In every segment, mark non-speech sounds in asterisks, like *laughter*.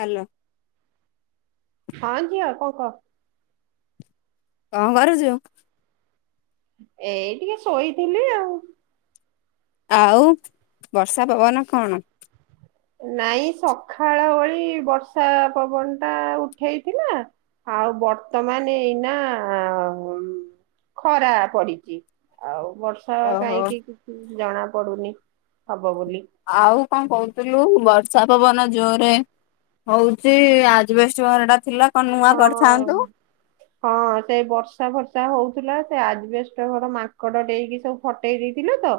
Hello. ହଁ ଝିଅ କଣ କହ? କଣ କରୁଛୁ? ଏଇ ଟିକେ ଶୋଇଥିଲି ଆଉ ଆଉ ବର୍ଷା ପବନ କଣ ନାଇଁ ସକାଳ ଭଳି ବର୍ଷା ପବନ ଟା ଉଠେଇଥିଲା ଆଉ ବର୍ତ୍ତମାନ ଏଇନା ଖରା ପଡିଛି ଆଉ ବର୍ଷା ଓହୋ କାହିଁକି କିଛି। ଜଣା ପଡୁନି ହବ। ବୋଲି। ଆଉ କଣ କହୁଥିଲୁ ବଷ ବର୍ଷା ପବନ ଜୋରେ ହଉଛି ଆଜବେଷ୍ଟର ଟା ଥିଲା କଣ ନୂଆ ହଁ କରିଥାନ୍ତୁ? ହଁ ହଁ ସେଇ ବର୍ଷା ଫର୍ଷା ହଉଥିଲା ସେ ଆଜି ବଷ୍ଟ ଘଡ ମାଙ୍କଡ ଦେଇଡକି ସବୁ ଫଟେଇ ଦେଇଥିଲେ ତ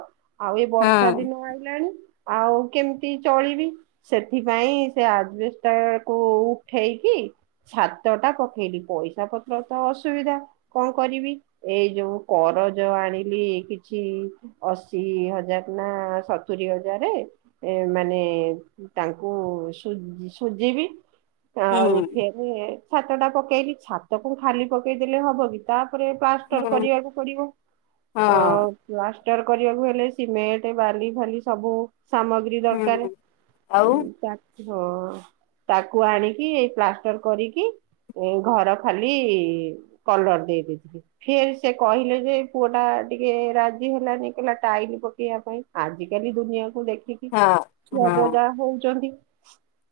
ଆଉ ଏ ବର୍ଷା ହଁ। ଦିନ ଆଇଲାଣି ଆଉ କେମିତି ଚଳିବି ସେଥିପାଇଁ ସେ ଆଜବେଷ୍ଟା କୁ ଉଠେଇକି ଛାତ ଟା ପକେଇଲି ପଇସା ପତ୍ର ତ ଅସୁବିଧା କଣ କରିବି ଏଇ ଯୋଉ କରଜ ଆଣିଲି କିଛି ଅଶି ହଜାର ନା ସତୁରିୀ ହଜାରେ ମାନେ ତାଙ୍କୁ ସୁ ସୁଝିବି ହୁଁ ଆଉ ଛାତ ଟା ପକେଇଲି ଛାତକୁ ଖାଲି ପକେଇଦେଲେ ହବ କି ତା ତାରେ ପ୍ଲାଷ୍ଟର ହୁଁ କରିବାକୁ ପଡିବ ହଁ ପ ର କରିବାକୁ ହେଲେ ସିମେଣ୍ଟ ବାଲି ଫାଲି ସବୁ ସାମଗ୍ରୀ ଦରକାର ହୁଁ ଆଉ *unintelligible* ହଁ ତାକୁ ଆଣିକି ଏଇ ପ୍ଲା କରିକି ଘର ଖାଲି କଲର ଦେଇ ଦେଇଥିଲି ଫିର୍ ସେ କହିଲେ ଯେ ପୁଅ ଟା ଟିକେ ରାଜି ହେଲାନି କହିଲ ଟାଇଲ ପକେଇବା ପାଇଁ ଆଜିକାଲି ଦୁନିଆକୁଦେ ଦେଖିକି ହଁ ଛୁଆ ତ ହଁ ଯାହା ହଉଛନ୍ତି।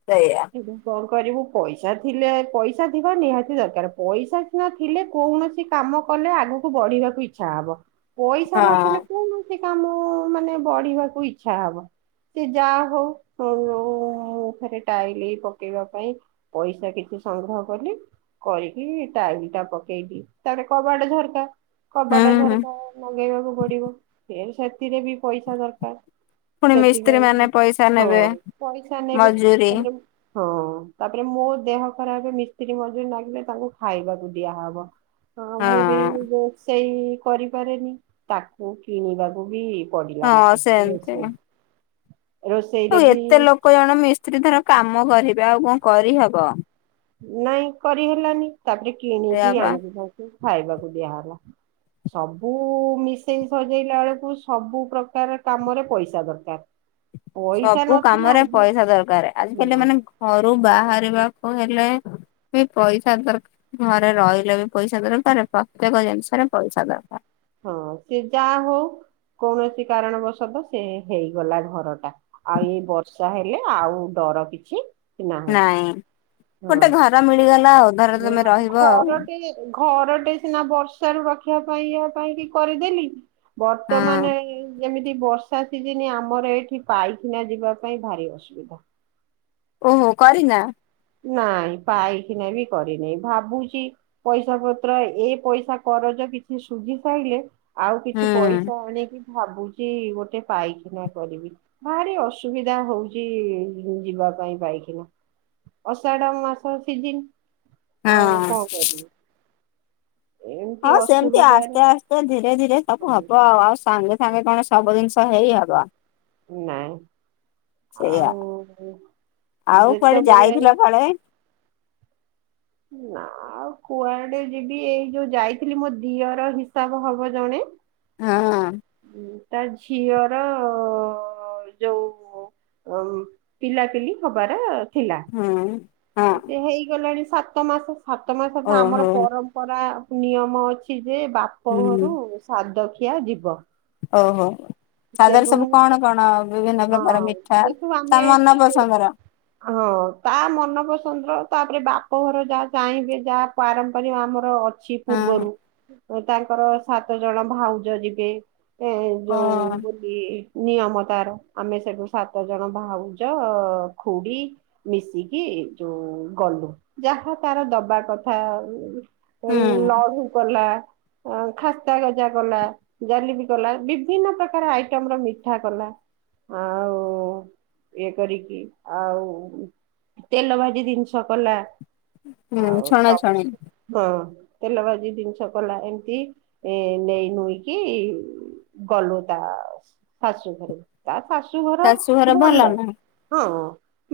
ସେଇଆ ହଁ *inaudible* ଏ କ *inaudible* କରିବୁ ପଇ ପଇସା ଥିଲେ ପଇସା ଥିବା ନିହାତି ଦରକାର ପଇସା ସିନା ଥିଲେ କୌଣସି କାମ କଲେ ଆଗକୁ ବଢିବାକୁ ଇଛା ହବ। ପଇସା ନଥିଲେ ହଁ। କଉଥି କାମ ମାନେ ବଢିବାକୁ ଇଚ୍ଛା ହବ ସେ ଯାହା ହଉ ଘରେ ଟାଇଲ ପକେଇବା ପାଇଁ ପଇସା କିଛି ସଂଗ୍ରହ କଲି କରିକି ଟାଇଲ ଟା ପକେଇଲି ତାପରେ କବାଟ ଝରକା କବାଟା ହୁଁ ଝରକା ଲଗେଇବାକୁ ପଡିବ। ସେଥିରେ ବି ପଇସା ଦରକାର ପୁଣି ସେତି ମିସ୍ତ୍ରୀ ମାନେ ପାଇଁ ପଇସା ହଁ ନେବେ ପଇସା ନେବେ ମଜୁରୀ ତାପରେ ହଁ ତା ତାପରେ ମୋ ଦେହ ଖରାପ ମିସ୍ତ୍ରୀ ମଝିରେ ଲାଗିଲେ ତାଙ୍କୁ ଖାଇବାକୁ ଦିଆହବ। ହଁ ମୁଁ ବି ବ ସେଇ କରିପାରେନି ତାକୁ କିଣିବାକୁ ବି ପଡିଲା ହଁ ମତେ ସେମିତି ଆଉ ରୋଷେଇରେ ବି ଏତେ ଲୋକ ଜଣ ମିସ୍ତ୍ରୀ ଧର କାମ କରିବେ ଆଉ କଣ କରିହବ। ନାଇଁ କରିହେଲାନି କାଲି ସେଇଆ କିଣିକି ପା। ଆଣିଛନ୍ତି। ଖାଇବାକୁ ଦିଆହେଲା ସବୁ ମିଶେଇ ସଜେଇଲା ବେଳକୁ ସବୁ ପ୍ରକାର କାମରେ ପଇସା ଦରକାର ପଇସା ସବୁ ନଥିଲା କାମରେ ଆଜି ପଇସା ଦରକାର ହଁ ଆଜିକାଲି ମାନେ ଘରୁ ବାହ କରିବାକୁ ହେଲେ ବି ପଇସା ଦରକାର ଘରେ ରହିଲେ ବି ପଇସା ଦରକାର ପ୍ରତ୍ୟେକ ଜିନିଷରେ ପଇସା ଦରକାର ହଁ ସେ ଯାହା ହଉ କୌଣସି କାରଣବଶତ ସେ ହେଇଗଲା ଘର ଟା ଆଉ ଏଇ ବର୍ଷା ହେଲେ ଆଉ ଡର କିଛି ନାହିଁ ନାଇଁ ଗୋଟେ ଘର ମିଳିଗଲା ଆଉ ଧର ତମେ ହଁ ରହିବ ଆଉ ଘରଟିେ ଘରଟେ ସିନା ବର୍ଷ ର ରଖ ଶିଖିବା ପାଇଁ ଇ ପାଇଁ କି କରିଦେଲିି ବର୍ତ୍ତମାନ ଇ ଯେମିତି ବର୍ଷା ସିଜିନି ଆମର ଏଠି ପାଇଖାନା ଯିବା ପାଇଁ ଭାରି ଅସୁବିଧା ଓହୋ କରିନା ନାଇଁ ପାଇଖନା ବି କରିନି ଭାବୁଛି ପଇସା ପତ୍ର ଏ ପଇସା କରଜ କିଛି ଶୁଝି ସାରିଲେ ଆଉ ହୁଁ କିଛି ପଇସା ଆଣିକି ଭାବୁଛି ଗୋଟେ ପାଇଖାନା କରିବି ଭାରି ଅସୁବିଧା ହଉଚି ଯିବା ପାଇଁ ପାଇଖାନା ଅଷାଢ଼ ମାସ ସିଜିନ୍ ହଁ ଆଉ କଣ କରିବି ଏମିତି ହଁ ସେମିତି ଅସୁବିଧାରେ ଆସ୍ତେ ଆସ୍ତେ ଧୀରେ ଧୀରେ ସବୁ ହବ ଆଉ ଆଉ ସାଙ୍ଗେଙ୍ଗେ ସାଙ୍ଗେ କଣ ସବୁ ଜିନିଷ ହେଇ ହବ ନାଇଁ ସେଇଆ ଆଉ ଆଉ କୁଆଡେ ଯେତେବେଳେ ଯାଇଥିଲ କାଳେ ନା ଆଉ କୁଆଡେ ଯିବି ଏଇ ଯୋଉ ଯାଇଥିଲି ମୋ ଦିଅର ହିସାବ ହବ ଜଣେ ହଁ ତା ଝିଅର ଯୋଉ ପିଲାପିଲି ହବାର ହଁ ହଁ ହେଇଗଲେ ସାତ ମାସ ସାତ ମା ସତ ଆମର ଓହୋ ପରମ୍ପରା ନିୟମ ଅଛି ଯେ ବାପ ଘରୁ ସାଦ କିଆ ଯିବ ଓ ହୋ ସେଠୁ ମୁଁ ହଁ ପ୍ରକାର ମିଠା ଯେଠୁ ତା ଆମେ ମନ ପସନ୍ଦର ହଁ ତା ମନପସନ୍ଦ ତାପରେ ବାପଘର ଯାହା ଚାହିଁବେ ଯାହା ପାରମ୍ପାରିକ ଆମର ଅ ଛି ହଁ ପୂର୍ବରୁ *unintelligible* ଯୋଉ ହଁ ବୋଲି ନିୟମ ତାର ଆମେ ସେଠୁ ସାତ ଜଣ ଭାଉଜ ଖୁଡି ମିଶିକି ଯୋଉ ଗଲୁ ଯାହା ତାର ଦବା କଥା ହୁଁ ଏଲ ଆ ହୁପଲା *unintelligible* ଓ ଖାସ୍ତା ଗଜା କଲା ଜଲବିି କଲା ବିଭିନ୍ନ ପ୍ର କାର ଆଇଟମ ର ମିଠା କଲା ଆଉ ଇଏ କରିକି ଆଉ ତେଲ ଭାଜି ଜିନିଷ କଲା ହୁଁ ଆଉ ସବୁ ଛଣାଛଣି ହଁ ତେଲ ଭାଜି ଜିନିଷ କଲା ଏମିତି ଏ ନେଇ ନୁଇକି ଗଲୁ ତା ଶାଶୂ ଖୁଡ଼ି ତା ଶା ଘର ଶାଶୁଘର ଭଲ ନା? ହଁ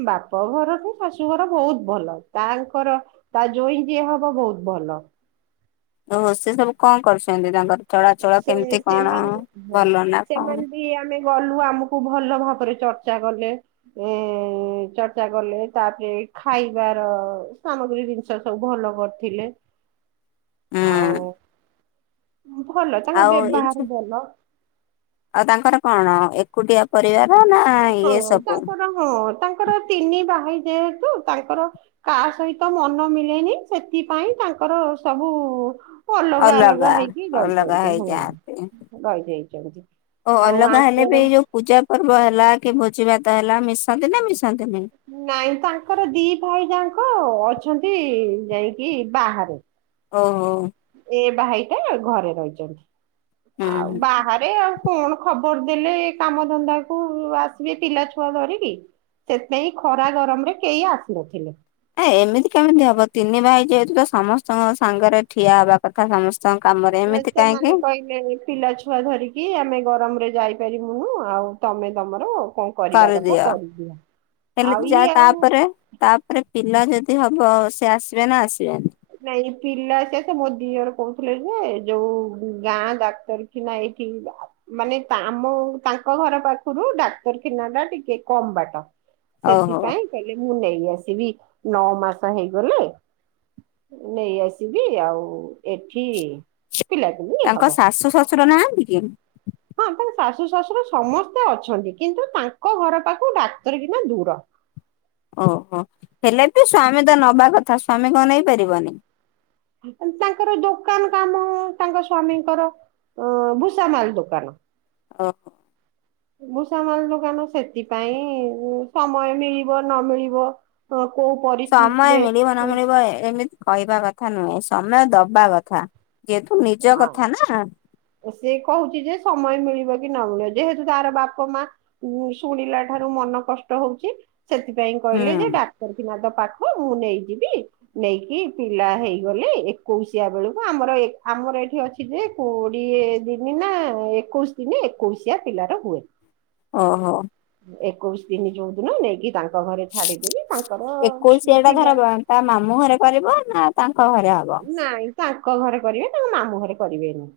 ବାପ ଘର ତ ଶାଶୁଘର ବହୁତ ଭଲ ତାଙ୍କର ତା ଜ୍ୱଇଁ ଯିଏ ହବ ବହୁତ ଭଲ ଓହୋ ସେ ସବୁ କଣ କରୁଛନ୍ତି ତାଙ୍କର ଚଳାଚଳ ସେ କେମିତି କଣ ସେମାନେ ଭଲ ନା କଣ? ସେମାନେ ବି ଆମେ ଗଲୁ ଆମକୁ ଭଲ ଭାବ ତାପରେ ଚର୍ଚ୍ଚା କଲେ ଏଁ ଚର୍ଚ୍ଚା କଲେ ତାପରେ ଖାଇବାର ସାମଗ୍ରୀ ଜିନିଷ ସବୁ ଭଲ କରିଥିଲେ। ଉଁ ଆଉ । ଭଲ ତାଙ୍କ ବ୍ୟବହାର ଭଲ। ଆଉ ତାଙ୍କର କଣ ଏକୁଟିଆ ପରିବାର? ନା ହଁ ଇଏ ସବୁ? ତାଙ୍କର ହଁ ତାଙ୍କର ତିନି ଭାଇ ଯେହେତୁ ତାଙ୍କର କାହା ସହିତ ମନ ମିଳେନି ସେଥିପାଇଁ ତାଙ୍କର ସବୁ ଅଲଗା ହେଇକି ଅଲଗା ରହିଛନ୍ତି ହଁ ହେଇଯାଆନ୍ତି ରହିଯାଇଛନ୍ତି ଆଉ ଅଲଗା ହେଲେ ବି ଯୋଉ ପୂଜା ପର୍ବ ହେଲା କି ଭୋଜିିଭାତ ହେଲା ମିଶନ୍ତି ନା ମିସ ନାଇଁ ତାଙ୍କର ଦି ଭାଇ ଯା ଙ୍କ ହଁ ଅଛନ୍ତି ଯାଇକି ବାହାରେ। ଓହୋ। ଏ ଭାଇଟା ଘରେ ରହିଚନ୍ତି। ହୁଁ ଆଉ ହୁଁ। ବାହାରେ ଆଉ କଣ ଖବର ଦେଲେ କାମଧନ୍ଦା କୁ ଆସିବେ ପିଲା ଛୁଆ ଧରିକି ସେଥିପାଇଁ ଖରା ଗରମରେ କେହି ଆସିନଥିଲେ। ଏ ଏମିତି କେମିତି ହବ ତିନି ଭାଇ ଯେହେତୁ ତ ସମସ୍ତଙ୍କ ସାଙ୍ଗରେ ଠିଆ ହବା କଥା ସମ ସେମାନେ କହିଲେ ପିଲା ଛୁଆ ଧରିକି ଆମେ ଗରମରେ ଯାଇ ପାରିବୁନୁ ଆଉ ତମେ ତମର କଣ କରିବା କଥା କରିଦିଅ ଆଉ ହେଲେବି ଯା ଇଏ ଆଉ ତାପରେ ତାପରେ ପିଲା ଯ ଦି ହବ ସେ ଆସିବେ ନା ଆସିବେନି? ନାଇଁ ପିଲା ସେ ସେ ମୋ ଦିଅର କୋହୁଥିଲେ ଯେ ଯୋଉ ଗାଁ ଡାକ୍ତରଖିନା ଏଇଠି ମାନେ ଆମ ତାଙ୍କ ଘର ପାଖରୁ ଡାକ୍ତରଖିନା ଟା ଟିକେ କମ ବାଟ । ଓହୋ ସେଥିପାଇଁ କହିଲେ ମୁଁ ନେଇ ଆ ଆସିବି ନଅ ମାସ ହେଇଗଲେ। ନେଇ ଆସିବି ଆଉ ଏଠି ପିଲାପିଲି ତାଙ୍କ ହବ ଶାଶୁ ଶ୍ୱଶୁର ନାହାନ୍ତି? କି? ହଁ ତାଙ୍କ ଶାଶୁ ଶଶୁର ସମସ୍ତେ ଅଛନ୍ତି କିନ୍ତୁ ତାଙ୍କ ଘର ପାଖକୁ ଡାକ୍ତରଖାନା ଦୂର। ଓହୋ ହେଲେତ ସ୍ଵାମୀ ତ ନବା କଥା ସ୍ଵାମୀ କଣ ନେଇ ପାରିବନି? ତାଙ୍କର ଦୋକାନ କାମ ତାଙ୍କ ସ୍ଵାମୀଙ୍କର ଉଁ ଭୂଷାମାଲ ଦୋକାନ। ଓହୋ। ଭୂଷାମାଲ ଦୋକାନ ସେଥିପାଇଁ ସମୟ ମିଳିବ ନ ମିଳିବ। କୋଉ ସମୟ ପରିସ୍ଥିତିରେ ମିଳିବ ନ ମିଳିବ ଏମିତି କହିବା କ ଥା ନୁହେଁ ସମୟ ଦବା କଥା। ଯେହେତୁ ନିଜ *unintelligible* କଥା ନା ହଁ ସିଏ କୋହୁଚି ଯେ ସମୟ ମିଳିବ ନମିଳୁ ଯେହେତୁ ତାର ବାପା ମା ଶୁଣିଲା ଠାରୁ ମନ କଷ୍ଟ ହୋଉଚି । ସେଥିପାଇଁ ହୁଁ କହିଲେ ଯେ ଡାକ୍ତରଖାନା ପାଖ ମୁଁ ନେଇଯିବି ନେଇକି ପିଲା ହେଇଗଲେ ଏକୋଇଶିଆ ବେଳକୁ ଆମର ଆମର ଏଇଠି ଅଛି ଯେ କୋଡିଏ ଦିନି ନା ଏକୋଇଶି ଦିନେ ଏକୋଇଶିଆ ପିଲାର ହୁଏ। ଓ ହୋ । ଏକୋଇଶ ଦିନି ଯୋଉଦିନ ନେଇକି ତାଙ୍କ ଘରେ ଛାଡିଦେବି ତାଙ୍କର ଏକୋଇଶିଆ ଟା ପିଲା ଧରବ ତା ମାମୁଁ ଘରେ କରିବ ନା? କୋ ଘରେ ହବ? ନାଇଁ ତାଙ୍କ ଘରେ କରିବେ ତାଙ୍କୁ ମାମୁଁ ଘରେ କରିବେନି ।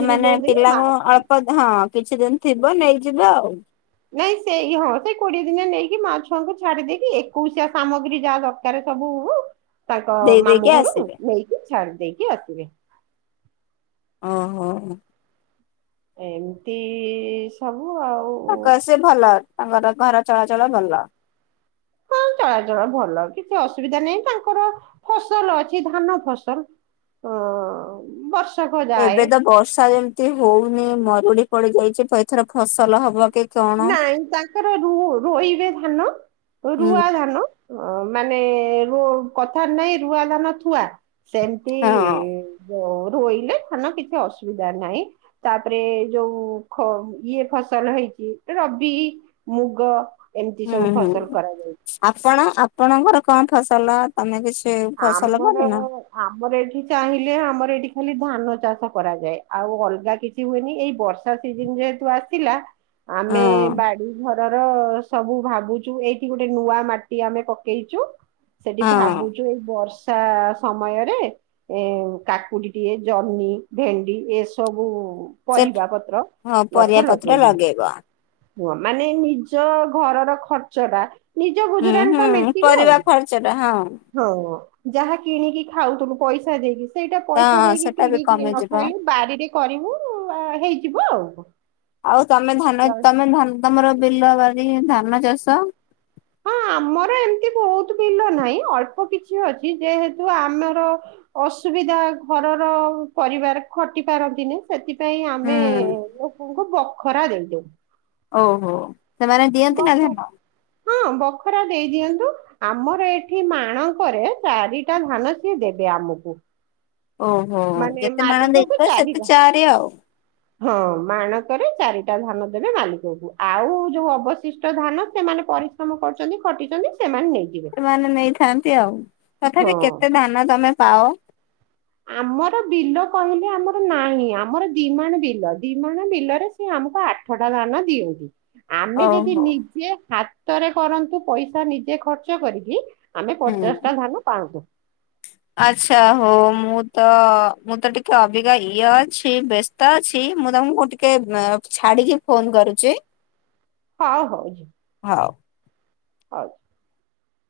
ଏ ମାନେ ପିଲାଙ୍କୁ ଅଳ୍ପ ହଁ କିଛି ଦିନ ଥିବ ନେଇଯିବେ ଆଉ । ନାଇଁ ସେଇ ହଁ ସେଇ କୋଡିଏ ଦିନ ନେଇକି ମା ଛଆଙ୍କୁ ଛାଡି ଦେଇକି ଏକୋଇଶିଆ ସାମଗ୍ରୀ ଯାହା ଦରକାର ସବୁ ହ ତାଙ୍କ ଦେଇ ଦେଇକି ମାମୁଁ ଘରୁ ଆସିବେ। ନେଇକି ଛାଡି ଦେଇକି ଆସିବେ । ଓ ହୋ । ଏମିତି ସବୁ । ତା କ ସେ ଭଲ । ତାଙ୍କର ଘର ଚଳାଚଳ ଭଲ । ହଁ ଚଳାଚଳ ଭଲ କିଛି ଅସୁବିଧା ନାହିଁ ତାଙ୍କର ଫସଲ ଅଛି ଧାନ ଫସଲ ଅ ବର୍ଷ ଏବେ ତ ବର୍ଷା ଯେମିତି ହଉନି ମ ଉୁଡି ପଡି ଯାଇଛି ପ ଏଥର ଫସଲ ହବ କି? କଣ? ନାଇଁ ତାଙ୍କର ରୁ ରୋଇିବେ ଧାନ ହୁଁ। ରୁଆ ଧାନ। ଅ ମାନେ ରୁ କଥା ନାଇଁ ରୁଆ ଧାନ ଥୁଆ। ସେମିତି ହଁ। ମୋର! ରୋଇଲେ ଧାନ କିଛି ଅସୁବିଧା ନାହିଁ ତାପରେ ଯୋଉ ଖ ଇଏ ଫସଲ ହେଇଛି! ରବି ମୁଗ! ଏମିତି ସବୁ ହୁଁ ହୁଁ ଫସଲ କରାଯାଏ ଆପଣ! ଆପଣଙ୍କର କଣ ଫସଲ ତମେ କିଛି! ଫସଲ ଆମର କରିନ? ଆମର ଏଠି ଚାହିଁଲେ ଆମର ଏଠି! ଖାଲି ଧାନ ଚାଷ କରାଯାଏ ଆଉ ଅଲଗା କିଛି ହୁଏନି ଏଇ ବର୍ଷା ସିଜିନ ଯେହେତୁ ଆସିଲା! ଆମେ ହଁ। ବାଡି ଘରର! ସବୁ ଭାବୁଛୁ ଏଇଠି ଗୋଟେ ନୂଆ ମାଟିଆମେ ପକେଇଛୁ। ସେଠି ଭାବୁ! ହଁ ଏଇ ବର୍ଷା ସମୟରେ ଏ କାକୁଡି ଟିଏ ଜହ୍ନିଭେଣ୍ଡି ଏସବୁ! ସେଠ ପରିବା ପତ୍ର ହଁ ପରିବା ପତ୍ର ଲଗେଇବ। ହୁଏ ମାନେ ନିଜ ଘରର ଖର୍ଚ୍ଚ ଟା! ନିଜ ହୁଁ ଗୁଜୁରାଣତ ହୁଁ ମେଣ୍ଟିବ ଆଉ ପରିବା ଖର୍ଚ୍ଚ ଟା ହଁ ହଁ! ଯାହା କିଣିକି ଖାଉଥିଲୁ ପଇସା ଦେଇକି! ସେଇଟା ତ ପଇସା ଦେଇକି ସେଟା ବି କିଣିକି କମିଯିବ। ନଖାଇଲେ ବାଡ଼ିରେ କରିବୁ ହେଇଯିବ ତମେ ଧାନ ଆଉ! ତମେ ଧାନ ତମର ବିଲ! ଗୁଆ ବାରିକି ଧାନ ଚାଷ ହଁ ଆମର ଏମିତି ବହୁତ ବିଲ ନାହିଁ ଅଳ୍ପ କିଛି ଅଛି ଯେହେତୁ ଆମର ଅସୁବିଧା ଘରର ପରିବାର ଖଟି ପାରନ୍ତିନି ସେଥିପାଇଁ ସେଥିପାଇଁ ଆମେ ହୁଁ। ଲୋକଙ୍କୁ ବ ଖରା ଦେଇଦଉ। ଓହୋ ସେମାନେ ଦିଅନ୍ତି ନା ବଖ ଧାନ? ହଁ ବଖରା ଦେଇ ଦିଅନ୍ତୁ ଆମର ଏଠି ମାଣଙ୍କରେ ଚାରିଟା ଧାନ ସିଏ ଦେବେ ଆମକୁ ଓହୋ ମାନେ ଯେତେ ମାଣ ମାଲିକକୁ ଦେଇଥିବ ସେତେ ଚାରିଟା ଚାରି ଆଉ। ହଁ ମାଣକରେ ଚାରି ଟା ଧାନ ଦେବେ ମାଲିକକୁ ଆଉ ଯୋଉ ଅବସିଷ୍ଟ ଧାନ ସେମାନେ ପରିଶ୍ରମ କରିଛନ୍ତି ଖଟିଛନ୍ତି ସେମାନେ ନେଇ ସେମାନେ ନେଇଥାନ୍ତି ଆଉ। ହଁ ତଥାପି କେତେ ଧାନ ତମେ? ପାଅ? ଆମର ବିଲ କହିଲେ ଆମର ନାହିଁ। ଆମର ଦି ମାଣବିଲ ଦି ମାଣ ବିଲରେ ସେ ଆମକୁ ଆଠଟା ଧାନ ଦିଅନ୍ତି। ଆମେ ଯଦି ଓହୋ। ନିଜେ ହାତ ହାତରେ କରନ୍ତୁ ପଇସା ନିଜେ ଖର୍ଚ୍ଚ କରିକି ଆମେ ପଚାଶଟା ଧାନ ପାଆନ୍ତୁ। ଆଛା ହଉ ମୁଁ ତ ମୁଁ ତ ଟିକେ ଅଭିକା ଇଏ ଅଛି ବ୍ୟସ୍ତ ଅଛି ମୁଁ ତମକୁ ଟିକେ ଛାଡିକି ଫୋନ କରୁଛି। ହଉ ହଉ। ହଉ। ଆଛା।